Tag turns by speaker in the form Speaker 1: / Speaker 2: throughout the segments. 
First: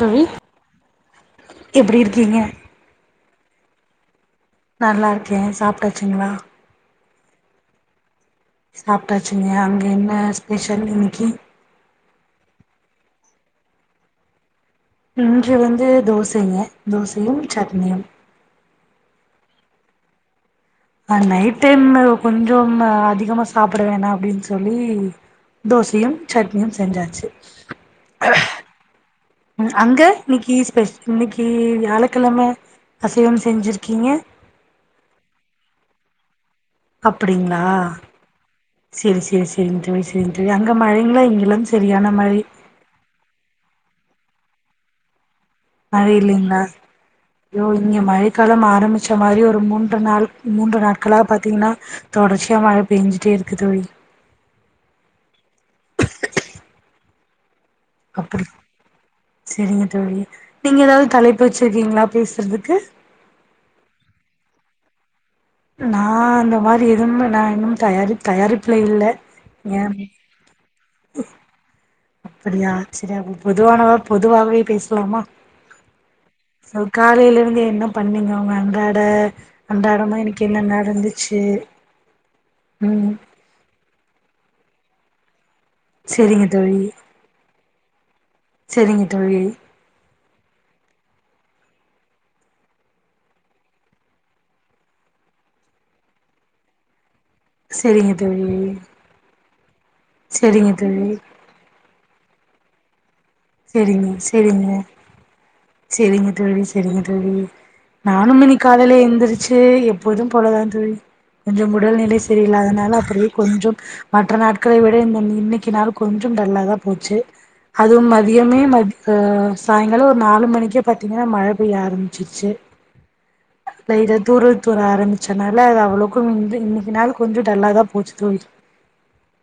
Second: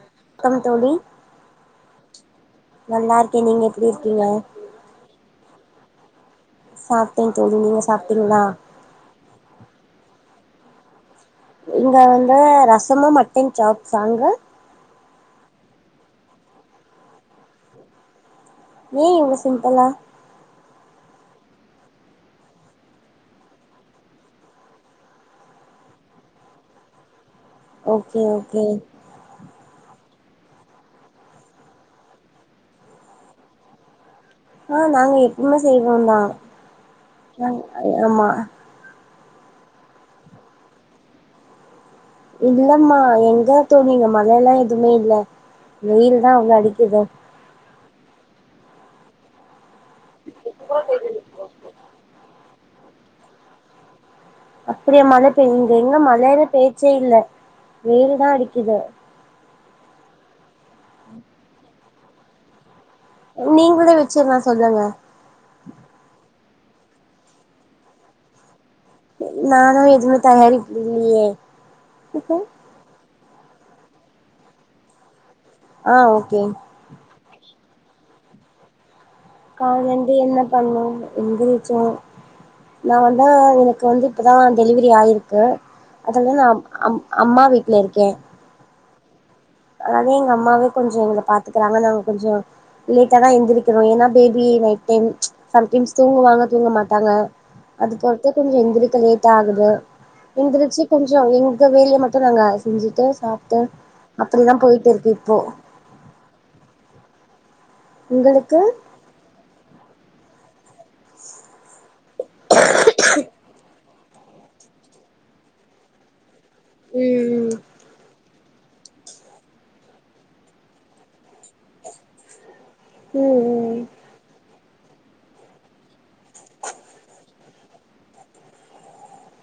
Speaker 1: தொழி
Speaker 2: க்கம் தோழி
Speaker 1: எப்டி இருக்கீங்க
Speaker 2: எ நீங்க எப்டி இருக்கீங்க
Speaker 1: நல்லார்க்கே சாப்ட்டுச்சுங்களா
Speaker 2: சாப்ட்டே தோழி நீங்க சாப்
Speaker 1: சாப்ட்டாச்சுங்க அங்க என்ன பெஷல் இன்னைக்கி
Speaker 2: இங்க வந்து ரசமு மட்டன் சாப்ஜ் அங்க
Speaker 1: இன்று வந்து தோசைங்க தோசையும் சட்னியும்
Speaker 2: ஏ இவ் சிம்பிளா
Speaker 1: அஹ் நைட் டைம் கொஞ்சஅதிகமா சாப்பிடவேணா அப்டின்னு சொல்லி தோசையும் சட்னியும் செஞ்சாச்சு
Speaker 2: ஓகே ஓகே
Speaker 1: இன்னிக்கு ஸ்பெ இன்னிக்கு வியாழக்கெழம அசைவம் செஞ்சிருக்கீங்க
Speaker 2: ஆஹ் நாங்க எப்பவுமே செய்வோ தா
Speaker 1: அப்படிங்களா சேரி சேரி சேரிங் தோழி அங்க மழக்கலா இங்கலா
Speaker 2: இல்லம்மா எங்க [unintelligible] மழைல்லாம் எதுமே இல்ல
Speaker 1: மழை
Speaker 2: வெயில் தா உன்னு
Speaker 1: இல்லைங்களா
Speaker 2: அடிக்குது
Speaker 1: ஐயோ இங்க மழை காலம் ஆரம்பிச்ச மாரி ஒரு மூன் நா மூன்று நாட்களாக பாத்தீங்கன்னா தொடர்ச்சி இங்க மழ பேஞ்சுட்டே இருக்கு தோழி
Speaker 2: அப்படியா மழை பெய்து இங்க எங்க மழல பேச்சே இல்ல வெயில் தா அடிக்குது
Speaker 1: செரிங்க தோழி நீங்க எதாவது தலைப்பு வெச்சிருக்கீங்களா பேசுறதுக்கு
Speaker 2: நீங்களே வெச்சிடலாம் சொல்லுங்க
Speaker 1: நா அந்த மாரி இரும்புன இன்னு தயாரிப் தயாரிப்
Speaker 2: நானும் எதுவுமே தயாரிப்பிலையே
Speaker 1: அப்டியா சேரி பொதுவான பொதுவாகவே பேசலாமா
Speaker 2: ஆஹ் ஓகே
Speaker 1: இல்ல என்ன பண்ணீங்க உங்க அன்றாட
Speaker 2: கால்லயிருந்து
Speaker 1: அன்றாடமா
Speaker 2: என்ன
Speaker 1: இன்னைக்கு
Speaker 2: பண்ண
Speaker 1: நடந்துச்சு
Speaker 2: எந்திரிச்ச நா
Speaker 1: ம்
Speaker 2: தா உனக்கு வந்து இப்பதா டெலிவரி ஆய்ருக்கு அதனால
Speaker 1: சரிங்க
Speaker 2: நா அம்
Speaker 1: தோழி
Speaker 2: அம் அம்மா [unintelligible] ல்ல இருக்கி
Speaker 1: சேரிங்க தோழி
Speaker 2: அதே எங்க அம்மாவே கொஞ்ச எங்கள பாத்துக்கறாங்க நாங்கள் கொஞ்சம் லேட்டா தா எழுந்திரிக்கிறோம் ஏன்னா பேபி நைட் டைம் சம்டைம்ஸ் தூங்குவாங்க தூங்க மாட்டாங்க அது
Speaker 1: சரிங்க
Speaker 2: பொறுத்தே
Speaker 1: தோழி
Speaker 2: கொஞ்சம் எந்திரிக்க லேட் ஆகும் அ
Speaker 1: சரிங்க
Speaker 2: எந்திரிச்சு
Speaker 1: தோழி
Speaker 2: கொஞ்ச எங்க வேலய மட் நாங்க அ செஞ்சுட்டு சாப்
Speaker 1: சேரிங்க சேரிங்க சேரிங்க தோழி சேரிங்க தோழி ம் நானும்
Speaker 2: உங்களுக்கு
Speaker 1: இன்னைக் காலேல எந்திரிச்சு எப் போதும் போலதான் தோழி கொஞ்சம் உடல்நிலை செரியில்லாதனால அப்டியே கொஞ்சம் மற்ற நாட்களை விட இந்த இன்னக்கி நாள் கொஞ் கு டல்லா தா போச்சு
Speaker 2: ம்
Speaker 1: அதுவு மற் தியமே மோக்கு சாய்ங்கால ஒரு நாலு மணிக்கே பா்த்தீங்கனா மழ பெய்ய ஆரம்ச்சிருச்சு
Speaker 2: ம் ம் ம்.
Speaker 1: லைட்டா தூறல் துர ஆரம்மிச்சனால அது அவ்ளோக்கு வந்து இன்னைக்கு நாள் கொஞ்ச டல்லா தா போச்சு தூரிட்டு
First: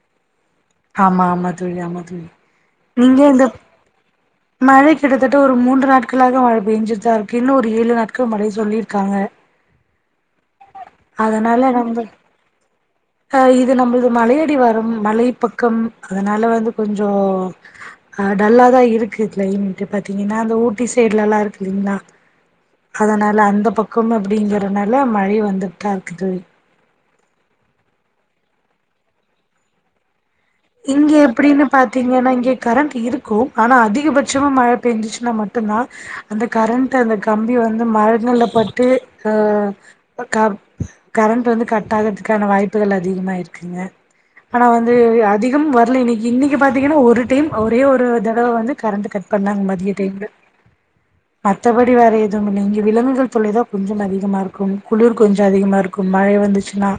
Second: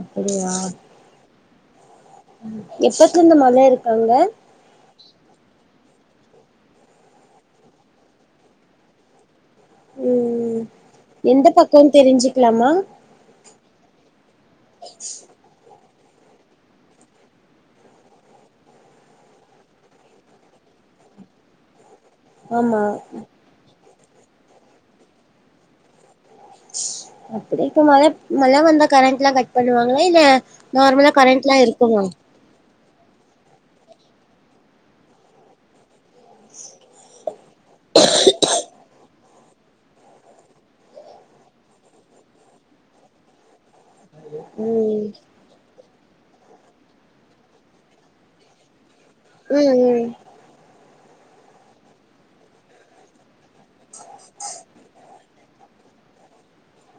Speaker 2: அப்டியா
Speaker 1: தோழி ஆமா தோ
Speaker 2: எப்பக்கிருந்து மழ இருக் அங்க
Speaker 1: மழை கிட்டத்தட்ட ஒரு மூன்று நாட்களாக மழ பெய்ஞ்சிட்தா இருக்கு இன்னு ஒரு ஏழு நாட்கள் மழை சொல்லிருக்காங்க
Speaker 2: உம் எந்த பக்கோன் தெரிஞ்சிக்லாமா
Speaker 1: ஆஹ் இது நம்மள்து மலையடிவாரம் மலை பக்க உம் அதனால வந்து கொஞ்சோ அஹ் டல்லாதா இருக்கு கிளைமேட்டு பாத்தீங்கனா அந்த ஊட்டி சைட்லலா இருக்கு இல்லைங்ளா
Speaker 2: ஆமா
Speaker 1: அதனால அந்த பக் கம் அப்படிங்கறனால மழை வந்துட்டு தா இருக்குது
Speaker 2: அப்படி இப் மழ மழ வந்தா கரண்ட்ல்லா கட் பண்ணுவாங்களா இல்ல
Speaker 1: இங்க
Speaker 2: நார்மலா கரண்ட்லா
Speaker 1: எப்படின்னு
Speaker 2: இருக்குமா
Speaker 1: பாத்தீங்கன்னா இங்க கரண்ட் இருக்கும் ஆனா அதிகபட்சமா மழ பேஞ்சுச்சுன்னா மட்டு தா அந்த கரண்ட் அந்த கம்பி வந்து மரங்கள்ல பட்டு அ கரண்ட் வந்து கட் ஆகறதுக்கான வாய்ப்புகள் அதிகமா இருக்குங்க ஆனா வந்து
Speaker 2: ம்
Speaker 1: அதிகம் வரல இன்னிக்கி இன்னிக்கி பாத்தீங்கன்னா ஒரு டைம் ஒரே ஒரு தடவ வந்து கரண்ட கட் பண்ணாங்க
Speaker 2: ம்
Speaker 1: மதிய
Speaker 2: ம்
Speaker 1: டைம்ல மத்தபடி வேறதுவுமில்ல இங்க விலங்குகள் தொல்லை தா கொஞ்சம் அதிகமா இருக்கும் குளிர் கொஞ்சோ அதிகமா இருக்கும் மழை வந்துச்சுன்னா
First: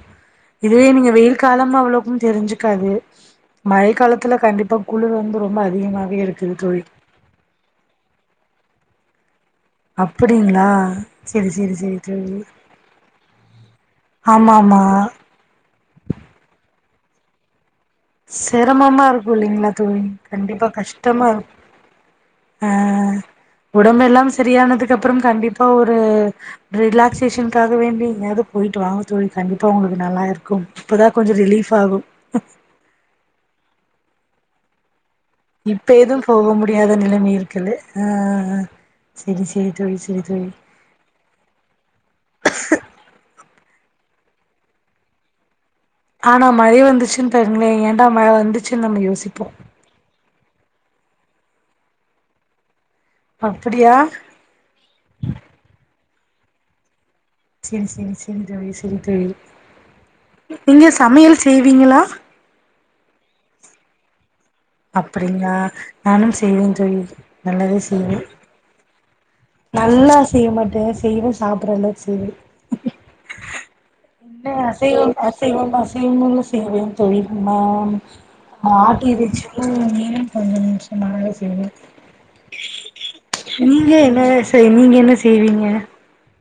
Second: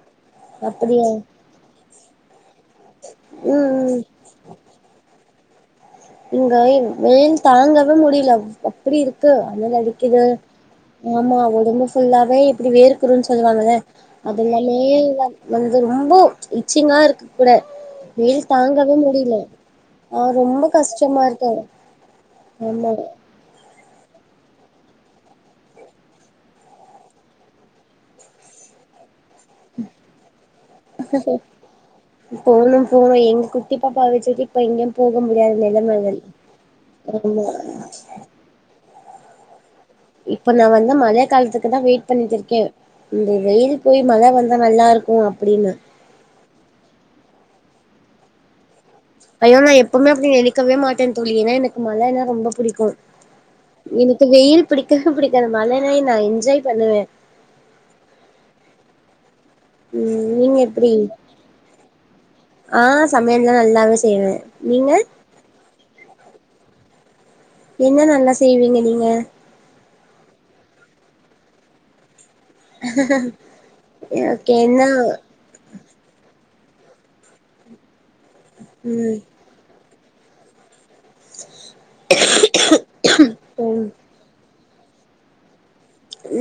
Speaker 1: இதுவே
Speaker 2: அப்படியா
Speaker 1: நீங்க வெயில் காலம் அவ்ளோ தெரிஞ்சுக்காது
Speaker 2: ம்
Speaker 1: மழை
Speaker 2: ம்
Speaker 1: காலத்துல கண்டிப்பா குளிர் வந்து ரொம்ப அதிகமா
Speaker 2: இங்கைம் வெயில் தாங்கவே முடியல அப்படி இருக்கு அனல் அடிக்குது
Speaker 1: அப்படிங்களா
Speaker 2: ஆமா
Speaker 1: செரி செரி
Speaker 2: உடம்பு
Speaker 1: செரி தோழி
Speaker 2: ஃபுல்லாவே இப்படி வேர்குருன் சொல்லுவாங்கல்ல அது
Speaker 1: ஆமா ஆமா
Speaker 2: [unintelligible] அது ரொம்ப இச்சிங்கா இருக்கு கூட வெயில் தாங்கவே
Speaker 1: செரமமா இருக்கு
Speaker 2: முடியல
Speaker 1: இல்லைங்ளா தோழி
Speaker 2: ஆ ரொம்ப
Speaker 1: கண்டிப்பா
Speaker 2: கஷ்டமா
Speaker 1: கஷ்டமாருக்
Speaker 2: இருக்கு ஆமா
Speaker 1: ஆஹ் உடம்பெல்லாம் சரியானதுக்கு அப்றம் கண்டிப்பா ஒரு ரிலாக்சேஷனுக்காக வேண்டி எங்கயாது போயிட்டு வாங்க தோழி கண்டிப்பா ஒங்களுக்கு நல்லா இருக்கும் இப்பதா கொஞ்ச ரிலீஃப் ஆகு
Speaker 2: போல எங்க குட்டி பாப்பாவ வச்சுட்டு இப்ப எங்கன்
Speaker 1: இப்ப எது போக முடியாத நிலமை
Speaker 2: ஆமா
Speaker 1: இருக்குல்ல அஹ் அஹ் அஹ் செரி சேரி
Speaker 2: இப்ப நா வந்து மழ காலத்துக்கு தா வெயிட் பண்ணிட்டு இருக்கே இந்த வெயில் போய் மழ வந்தா நல்லா இருக்கு அப்படின்னா
Speaker 1: ஆனா மழை வந்துச்சுன் பெருங்ளே ஏன்டா மழ வந்துச்சு
Speaker 2: ஐயோ நா எப்பமே அப்டி நெனைக் க்கவே மாட்டேன் தோழி ஏனா எனக்கு மழைனா ரொம்ப புடிக்கு
Speaker 1: அப்டியா
Speaker 2: எனக்கு வெயில் பிடிக்கவே பிடிக்காது மழ நா என் நா என்ஜாய் பண்ணுவே
Speaker 1: சேரி சேரி சேரி தோழி செரி தோழி நீங்க சமையல் செய்வீங்களா
Speaker 2: ஆஹ் சமையல்லா நல்லாவே செய்வே நீங்க
Speaker 1: அப்டிங்ளா நானும் செ செய்வே தோழி நல்லாவே
Speaker 2: என்ன
Speaker 1: செய்வேன்
Speaker 2: நல்லா செய்வீங்க நீங்க
Speaker 1: நல்லா செய்ய மாட்டே செய்வே சாப்ட்றளவுக்கு செய்வே என்ன அசைவம் அசைவம் அசைவமுனு தேவையும் தோழி ம்மாம் ஆட்டு
Speaker 2: ம்
Speaker 1: இறைச்சி ஒன்னு வேணு ம் கொஞ்ச நிம்ஷ சுமாராதா செய்வே
Speaker 2: ம்
Speaker 1: நீங்க என்ன சேரி நீங்க என்ன செய்வீங்க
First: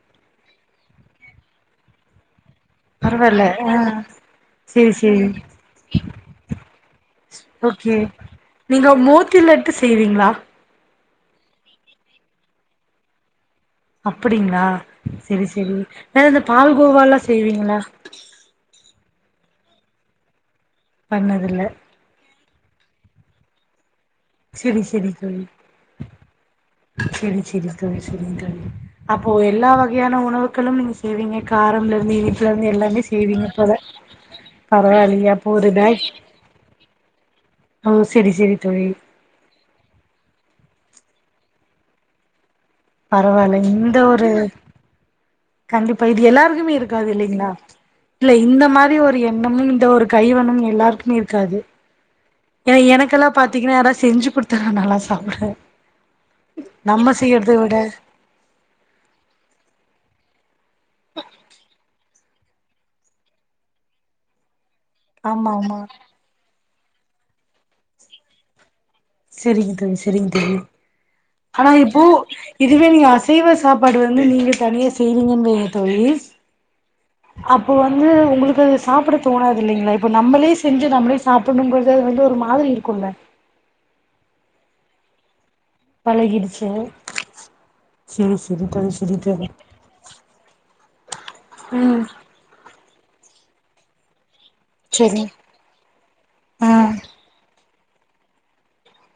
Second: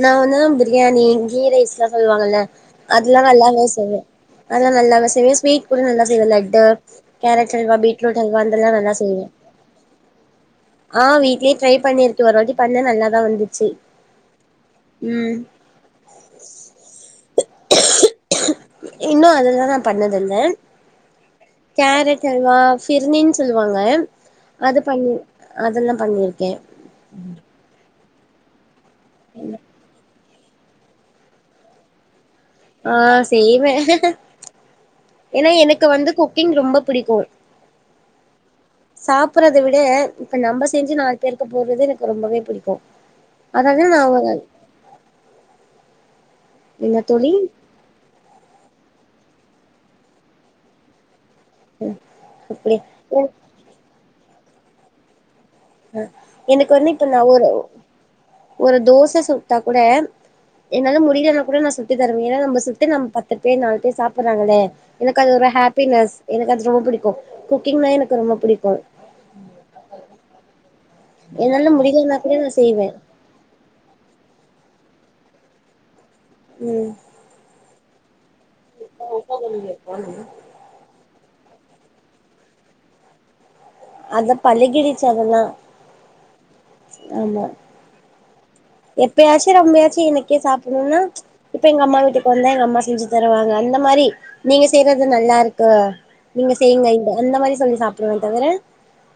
Speaker 2: நா வந்து பிரியாணி கீ ரைஸ் லா சொல்வாங்கல்ல அதுலா
Speaker 1: பரவால்ல
Speaker 2: நல்லாவே
Speaker 1: ஆ
Speaker 2: செய்வே அதலா
Speaker 1: சேரி
Speaker 2: நல்லாவே
Speaker 1: சேரி
Speaker 2: செய்வே ஸ்வீட் கூட நல்லா செய்வே laddu carrot halwa
Speaker 1: okay
Speaker 2: beetroot halwa அந்தல்லா
Speaker 1: நீங்க
Speaker 2: நல்லா செய்வே
Speaker 1: மோத்தி லட்டு செய்வீங்களா
Speaker 2: ஆ வீட்லே ட்ரை பண்ணிருக்கே ஒரு வாட்டி பண்ண நல்லாதா வந்துச்சி
Speaker 1: அப்டிங்ளா செரி செரி வேற இந்த பால்கோவால்லா செய்வீங்களா
Speaker 2: இன்னு அதெல்லா நா பண்ணதில்ல
Speaker 1: பண்ணதில்ல
Speaker 2: ல்வா ஃபிர்னின் சொல்லுவாங்க அது
Speaker 1: செரி செரி
Speaker 2: பண்ணி
Speaker 1: தோழி
Speaker 2: அதெல்லா பண்ணிருக்கே
Speaker 1: சேரிங் தோழி அப்போ எல்லா வகையான உணவு க்களு நீங்க செய்வீங்க காரம்லந்து இனிப்
Speaker 2: ஆ செய்வே
Speaker 1: பரவாயில்லையே அப்போ
Speaker 2: ஏன்னா
Speaker 1: ஒரு
Speaker 2: எனக்கு
Speaker 1: பேக்
Speaker 2: வந்து குக்கிங் ரொம்ப புடிக்கும்
Speaker 1: ஓ செரி செரி தோழி
Speaker 2: சாப்புட்றத விட இப்ப நம்ப செஞ்சி நாலு பேருக்கு போட்றது எனக்கு ரொம்பவே புடிக்கும்
Speaker 1: பரவால்லங் இந்த ஒரு கண்டிப்பா இப் எல்லாருக்குமே
Speaker 2: என்ன
Speaker 1: இருக்காது
Speaker 2: தோழி
Speaker 1: இல்லைங்ளா இல்ல இந்த மாரி ஒரு எண்ணமு இந்த ஒரு கைவண்ணமு எல்லாருக்குமே இருக் காது ஏனா
Speaker 2: அப்டியா
Speaker 1: எனக்கெல்லா பாத்தீங்ன்னா யாராசி செஞ்சி குடுத்தாதா நல்ல சாப்டுவே
Speaker 2: அ எனக்கு வந்து இப்ப
Speaker 1: நம்ம
Speaker 2: நா ஒரு
Speaker 1: செய்யறத விட
Speaker 2: ஒரு தோச சுட்டா கூட என்னால முடிலன்னா கூட நா சுட்டு தருவே ஏன்னா நம்ம சுட்டு நம்ம பத்து பேர் நாலு பேர் சாப்டுறாங்களே எனக் அது ஒரு
Speaker 1: ஆமா ஆமா
Speaker 2: ஹப்பினஸ் எனக்கு அத் ரொம் புடிக் குக்கிங்னா எனக்கு ரொம்ப புடிக்கும்.
Speaker 1: சரிங்க தோழி சரிங்க தோழி ஆனா
Speaker 2: என்னால
Speaker 1: இப்போ
Speaker 2: முடியலனா கூட நா
Speaker 1: இதுவே
Speaker 2: செய்வே
Speaker 1: நீ அசைவ சாப்பாடு வந்து நீங்க தனியா சேரிங்கமே தோழி.
Speaker 2: ஊம்.
Speaker 1: அப்போ வந்து உங்களுக்கது சாப்ட தோணாது இல்லைங்களா இப்போ நம்ளே செஞ்சு நம்ளே சா சாப்னுங் போது அது வந்து ஒரு மாதிரி இருக்கும்ல
Speaker 2: அத பலுகிடிச்சு அதெல்லாம்.
Speaker 1: பலகிடுச்சு சேரி சேர்
Speaker 2: எப்பயாச்சும் ரொம்பயாச்சும் என்னக்கே சாப்புண்ணும்ன்னா ம்ச் இப்ப எங்க அம்மா
Speaker 1: ம்
Speaker 2: வீட்டுக் வந்தா எங்க அம்மா செஞ்சு தருவாங்க அந்த மாறி நீங்க செய்றது
Speaker 1: சரி
Speaker 2: நல்லாருக்கு நீங்க
Speaker 1: ஆ
Speaker 2: செய்ங்க அந்த மாறி சொல்லி சாப் தவர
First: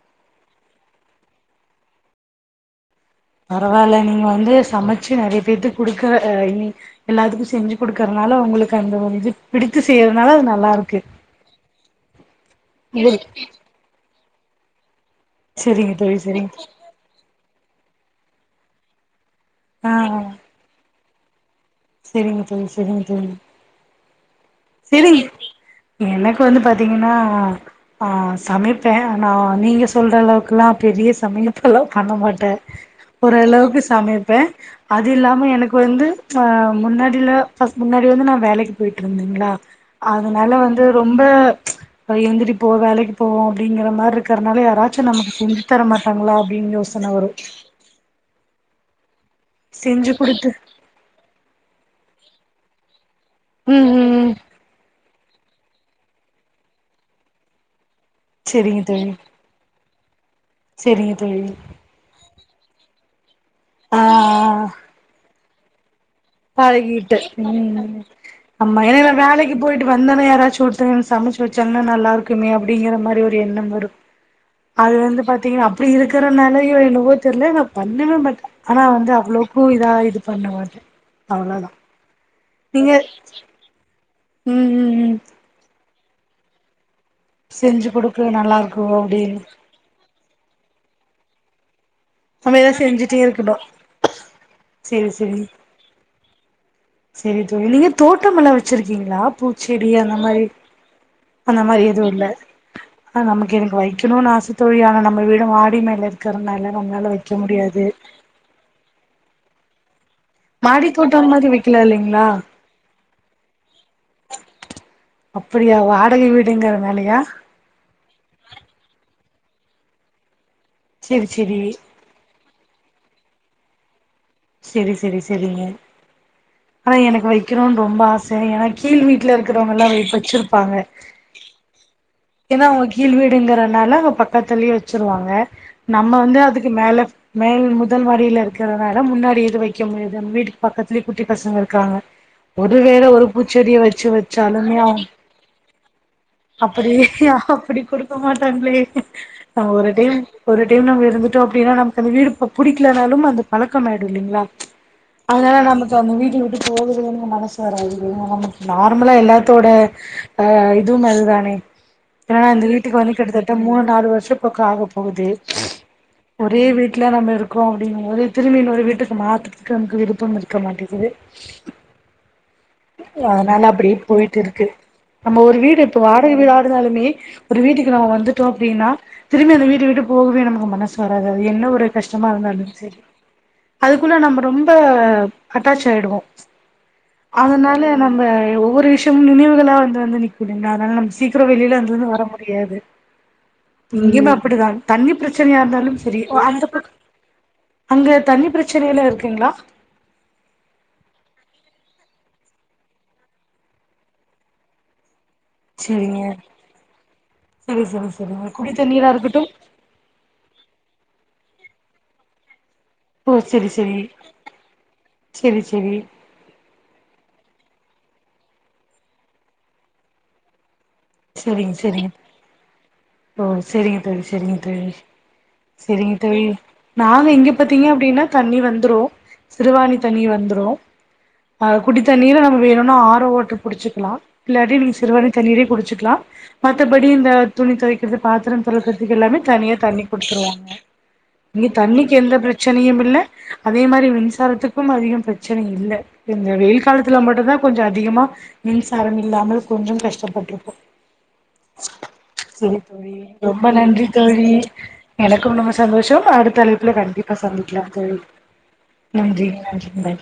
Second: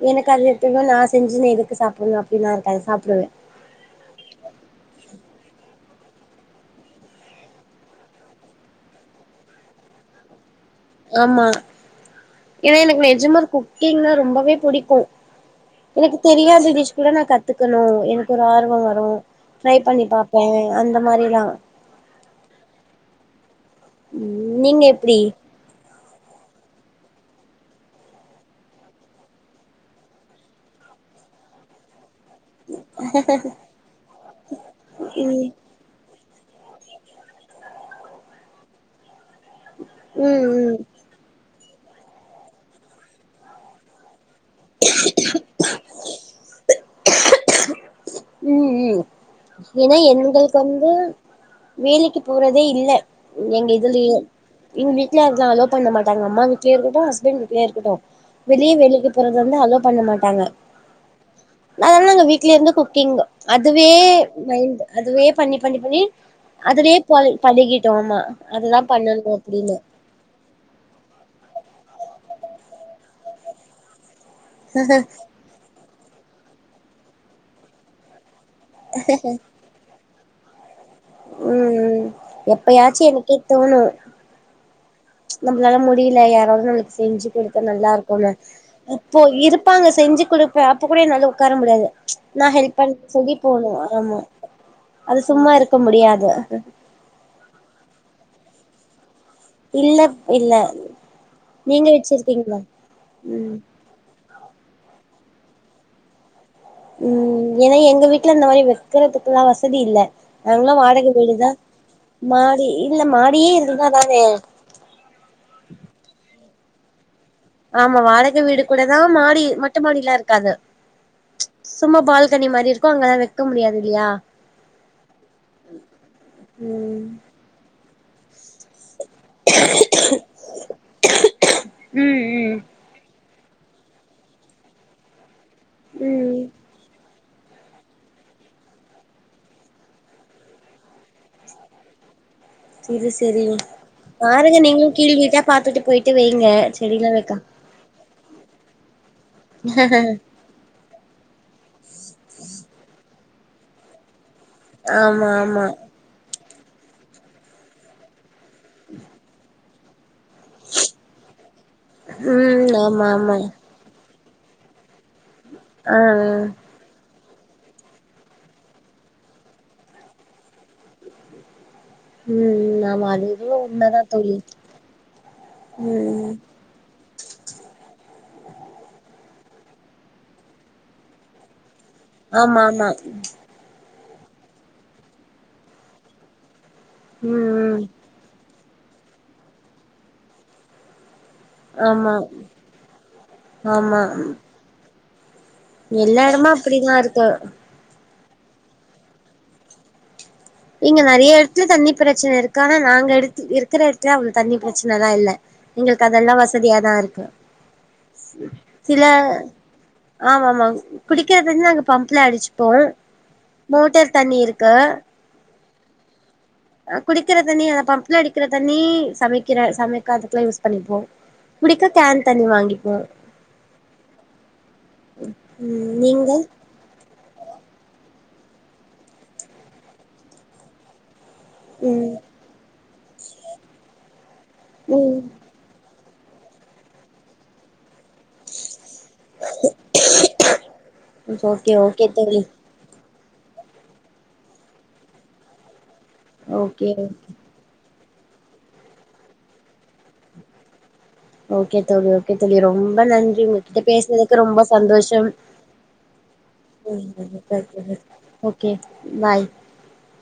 Speaker 2: எனக்கு அது [unintelligible] நா செஞ்சு எதுக்கு சாப்புண் அப்படின்னா [unintelligible]
Speaker 1: பரவால்ல நீங்க வந் ந்து சமச்சு நெறைய பேத்துக் குடுக்கற எல்லாத்துக்கும் செஞ்சு குடுக்கறனால உங்ளுக்கு அந்த இது பிடித்து செயறத்னால அது நல்லா இருக்
Speaker 2: ஆமா ஏனா எனக்
Speaker 1: இருக்கு
Speaker 2: நெஜமா குக்கிங்னா ரொம்ப வே புடிக்கு
Speaker 1: செரிங்க
Speaker 2: எனக்கு
Speaker 1: தோழி செரிங்க
Speaker 2: தெரியாத டிஷ் கூட நா கத்துக்கணு எனக் ஒரு ஆர்வ வரு ட்ரை
Speaker 1: ஆ
Speaker 2: பண்ணி
Speaker 1: ஆ
Speaker 2: பாப்பே அந் ந்த மாறிலா
Speaker 1: செரிங்க தோழி செரிங்க தோழி
Speaker 2: உ நீங்க
Speaker 1: செரி
Speaker 2: எப்பிடி
Speaker 1: எனக்கு வந்து பாத்தீங்கன்னா ஆ சமைப்பே ஆனா நீங்க சொல்றளவுக்குலா பெரிய சமயப்பெல்லா பண்ண மாட் ட ஓரளவுக்கு சமைப்பே அது இல்லாம எனக்கு வந்து ஆஹ் முன்னாடிலா ஃபஸ் முன்னாடி வந்து நா வேலைக்கு போயிட்ருந்தங்ளா அதனால
Speaker 2: ம் ம்
Speaker 1: வந்து ரொம்ப அது எந்திரிப்போ வேலைக்கு போவோ அப்படிங்ற மார்ருக் ருக்ரனால யாராச்சு நமக் செஞ்சி தர மாட் டாங்களா அப்டின் யோசன வரு
Speaker 2: உம் ஊம் ஏனா
Speaker 1: செஞ்சு குடுத்து
Speaker 2: என்கள்க்கு வந்து வேலைக்கு போறதே இல்ல எங்க
Speaker 1: ம் ம்
Speaker 2: இதுலயே
Speaker 1: ம்
Speaker 2: எங் க வீட்ல அதெலா அலோ பண்ண மாட்டாங்க அம்மா வீட்லயு இருக்கட்டு ஹஸ்பண்ட் வீட்லயு இருக்கட்டு வெளியே
Speaker 1: செரிங்க
Speaker 2: வேலைக்கு
Speaker 1: தோழி
Speaker 2: போறது வந்து அலோ பண்ணமாட் டாங்க
Speaker 1: செரிங்க தோழி
Speaker 2: நாங்க தான வீ ட்லியிருந்து குக் கிங்கு அதுவே
Speaker 1: ஆ ஆ ஆ
Speaker 2: மைண்ட் அதுவே பண்ணி பண்ணி பண்ணி அதுலயே
Speaker 1: பழகிட்டு
Speaker 2: பழ பழகிட்டோ
Speaker 1: உம்
Speaker 2: ஆமா அதுதா
Speaker 1: ஆம்மா ஏன்னா
Speaker 2: பண்ணணு
Speaker 1: வேலைக்கு
Speaker 2: அப்டின்னு
Speaker 1: போயிட்டு வந்தொன்னே யாராச்சும் ஒருத்தங் சமைச்சு வச்சாங்கன்னா நல்லா இருக் க்குமே அப்படிங்கற மாரி ஒரு எண்ணம் வரும் அது வந்து பாத்தீங்கனா அப்டி இருக் திற நாலையோ என்னவோ தெர்ல நா பண்ணவே மாட்ட ஆனா வந்து அவ்ளவுக்கு இதா இது பண்ண மாட்டே அவ்ளோதா
Speaker 2: உம்
Speaker 1: நீங்க
Speaker 2: எப்பயாச்சி எனக்கே தோணு
Speaker 1: ம் ம் ம்
Speaker 2: நம்ளால மு முடில யாராவது நம்ளுக் செஞ்சி குடுத்தா
Speaker 1: செஞ்சு
Speaker 2: நல்லா
Speaker 1: குடுக்கு
Speaker 2: இருக்குல
Speaker 1: நல்லா இருக்கும்
Speaker 2: இப்போ
Speaker 1: அப்டின்னு
Speaker 2: இருப்பாங்க செஞ்சி குடுப்ப அப்ப கூட என்னால உட்கார முடியாது நா
Speaker 1: நம்ம எதா
Speaker 2: ஹெல்ப் பண்றனு
Speaker 1: செஞ்சுட்டே
Speaker 2: சொல்லி
Speaker 1: இருக்கணு
Speaker 2: போனு ஆம்மா
Speaker 1: செரி
Speaker 2: அது
Speaker 1: செரி
Speaker 2: சும்மா இருக்க முடியா வேற
Speaker 1: செரி தோழி நீங்க தோட்டமல்லா வெச்சிருக்கீங்ளா பூச்செடி
Speaker 2: இல்ல
Speaker 1: அந்த மாரி
Speaker 2: இல்ல
Speaker 1: அந்த மாரி
Speaker 2: நீங்க
Speaker 1: எதுவு இல்ல
Speaker 2: வச்சிருக்கீங்களா
Speaker 1: ஆனா
Speaker 2: ம்
Speaker 1: நமக்கு எனக்கு வைக்கணும்னு ஆச தோழி ஆனா நம்ம வீ மாடி மேல இருக்கு
Speaker 2: ம் ஏனா எங்க வீட்ல இந்த மாரி வெக்கறதுக்கெல்லா வச சதி இல்ல நாங்கெல்லா
Speaker 1: மாடி
Speaker 2: வாடக
Speaker 1: தோட்டம் மாரி
Speaker 2: வீடுதா
Speaker 1: வைக்கலா இல்லைங்களா
Speaker 2: மாடி இல்ல மாடியே இருந்தா தான
Speaker 1: அப்டிங்கறதுனாலயா
Speaker 2: ஆம்மா வாடக வீடு கூடதா மாடி மொட்ட மாடிலா இருக்காது
Speaker 1: செரி செரி
Speaker 2: சும்மா பால்கனி மாரி இருக்கு அங்கலா வெக் க்க முடியாதில்லையா
Speaker 1: சேரி சேரி சேரிங்க ஆனா
Speaker 2: ம்
Speaker 1: எனக்கு வைக்கிறோனு ரொம்ப ஆச எனக் கீழ் வீட்ல இருக்கிறவங்க லா வச்சிருப்பாங்க
Speaker 2: ம் ம்
Speaker 1: ஏன்னா அவங்க கீழ்வீடு. அப்டிங்றனால அங்க பக்கத்துலயே வச்சுருவாங்க. நம்ம வந்து
Speaker 2: ம்
Speaker 1: அதுக்கு மேல மேல் முதல் மாடில இருக்கிறனால. முன்னாடி எது வைக்க முடியாது வீட்டுக்கு பக்கத்துலயே குட்டி பசங்க இருக்காங்க ஒரு வேள
Speaker 2: செரி
Speaker 1: ஒரு
Speaker 2: செரி
Speaker 1: பூச்செடிய வச்சு
Speaker 2: பாருங்க
Speaker 1: வச்சாலுமே
Speaker 2: நீங்களு கீழ் வீட்டா பாத்துட்டு போயிட்டு வைங்க செடிலா
Speaker 1: அப்டியா
Speaker 2: வெக்க
Speaker 1: அப்டி குடு க்கமாட்டாங்ளே ஒரு டைம் ஒரு டைம் நம்ம இருந்துட்டோ அப்டின்னா நமக்கு அந்த வீடு புடிக்கலனாலு அந்த பழக்கம் ஆயிடுயில்லிங்களா
Speaker 2: ஆமா
Speaker 1: அதனால
Speaker 2: ஆமா
Speaker 1: நமக்கு அந்த வீட்ட விட்டு போகுறதுனு மனசு வராது இல்லைங்களா. நார்மலா எல்லாத்தோட அ இதுவு அதுதானே ஏனா நா இந்த
Speaker 2: ம்
Speaker 1: வீட்டுக்கு
Speaker 2: ஆமா
Speaker 1: வந்து
Speaker 2: ஆமா
Speaker 1: கிட்டத்தட்ட மூணு நாலு வருஷ ப்பக் ஆக போகுது
Speaker 2: ஆ
Speaker 1: ஒரே வீட்ல நம்ம இருக் க்கோ அப்டிங்கம்போது. திரும்பி இன்னோரு வீட்டுக்கு மாத்தறத்துக்கு நமக்கு விருப்பம் இருக்க மாட்டிங்குது.
Speaker 2: ம் ஆமா அது
Speaker 1: [unintelligible]
Speaker 2: என்னவோ
Speaker 1: அதனால அப்டியே
Speaker 2: உண்மதா தோழி
Speaker 1: போயிட்டுருக்கு நம்ம ஒரு வீடு இப்ப
Speaker 2: ம்
Speaker 1: வாடக வீடா இருந்தாலுமே. ஒரு வீட்டுக்கு நாம வந்துட்டோ அப்டின்னா திரும்பி அந்த வீட்ட விட்டு போகவே நமக்கு மனசு வராது அது என்ன ஒரு கஷ்டமா
Speaker 2: ஆமா
Speaker 1: இருந்தாலு
Speaker 2: ஆமா
Speaker 1: சரி அதுக்குள்ள நம்ம ரொம்ப அட்டாச் ஆயிடுவோ
Speaker 2: ம் ம்
Speaker 1: அதனால நம்ம ஒவ்வொ ரு விஷயமு நினைவுகளா வந்து வந்து நிக்குதுங்ளா அதனால நம்க் சீக்கரோ வெளில
Speaker 2: ஆமா
Speaker 1: அங்கிருந்து வர முடியாது
Speaker 2: ஆமா
Speaker 1: இங்கயுமே அப்படிதாங் தண்ணி பிரச் ச்சனையா இருந்தாலும் செரி
Speaker 2: எல்லா எடமு அப்டிதா இருக்கு
Speaker 1: அங்க தண்ணி பிரச்சனை எல்லா இருக்குங்களா
Speaker 2: இங்க நெறைய எடத்துல தண்ணி பிரச்சன இருக்கு ஆனா நாங்க எடுத்து இருக்கற எடத்துல அவ்ள் தண்ணி பிரச்சனல்லா இல்ல. எங்களுக்கு
Speaker 1: சரிங்க
Speaker 2: அதெல்லா வசதியா தா இருக்கு.
Speaker 1: சரி சரி சரிங்க குடி
Speaker 2: சில
Speaker 1: தண்ணீரா இருக்கட்டு
Speaker 2: ஆமாமாங் குடிக்கற தண்ணி நாங்க பம்ப்ல அடிச்சு ப்போ
Speaker 1: ஓ சரி
Speaker 2: மோட்டர் தண்ணி இருக்கு.
Speaker 1: செரி
Speaker 2: அ குடிக்கிற தண்ணி அத பம்ப்ல அடிக்கற தண்ணி சமைக்கிற சமைக்க அத தா யூஸ் பண்ணிப்போ
Speaker 1: செரிங்க
Speaker 2: குடிக்க
Speaker 1: செரிங்க
Speaker 2: கேன் தண்ணி வாங்கிப்போ
Speaker 1: ஓ செரிங்க தோழி செரிங்க தோழி
Speaker 2: ம்
Speaker 1: செரிங்க
Speaker 2: நீங்க
Speaker 1: தோழி நானு இங்க பாத்தீங்க அப்டினா தண்ணி வந்துரு சிறுவாணி தண்ணி வந்துரு அ குடி
Speaker 2: ம்
Speaker 1: தண்ணீரு நம்ம வேணுனா ஆரோ வாட்டர் புடிச்சிக்கலா இல்லாட்டி நீங்க
Speaker 2: ம்
Speaker 1: சிறுவாணி தண்ணீரே குடி ச்சுக்கலா மத்தபடி இந்த துணி தொவைக் கர்து பாத்தரோ தொலக்கர்துக்கு எல்லாமே தனியா தண்ணி குடுத்துருவாங்க இங்க
Speaker 2: ஓகே ஓகே
Speaker 1: தண்ணிக்கு எந்த
Speaker 2: தோழி
Speaker 1: பிரச்சனையுமில்ல அதே மாரி மின்சாரத்துக்கும் அதிகம் பிரச்சனயில்ல இந்த வெயில்
Speaker 2: ஓகே
Speaker 1: காலத்துல மட்டுந்தா கொஞ்ச அதிகமா மின்சாரம் இல்லாமல் கொஞ்சம் கஷ்டப்பட்ருக்கோ
Speaker 2: ஓகே தோழி ஓகே தோழி
Speaker 1: சரி
Speaker 2: ரொம்ப
Speaker 1: தோழி
Speaker 2: நன்றி
Speaker 1: ரொம்ப
Speaker 2: உங்ககிட்ட
Speaker 1: நன்றி
Speaker 2: பேசுனதுக்கு
Speaker 1: தோழி
Speaker 2: ரொம்ப சந்தோஷம்
Speaker 1: எனக்கும் ரொம்ப சந்தோஷம் அடுத் தலைப்புல கண்டிப்பா சந்திக்கலாம் தோழி
Speaker 2: ஓகே பாய்
Speaker 1: நன்றி நன்றி பாய்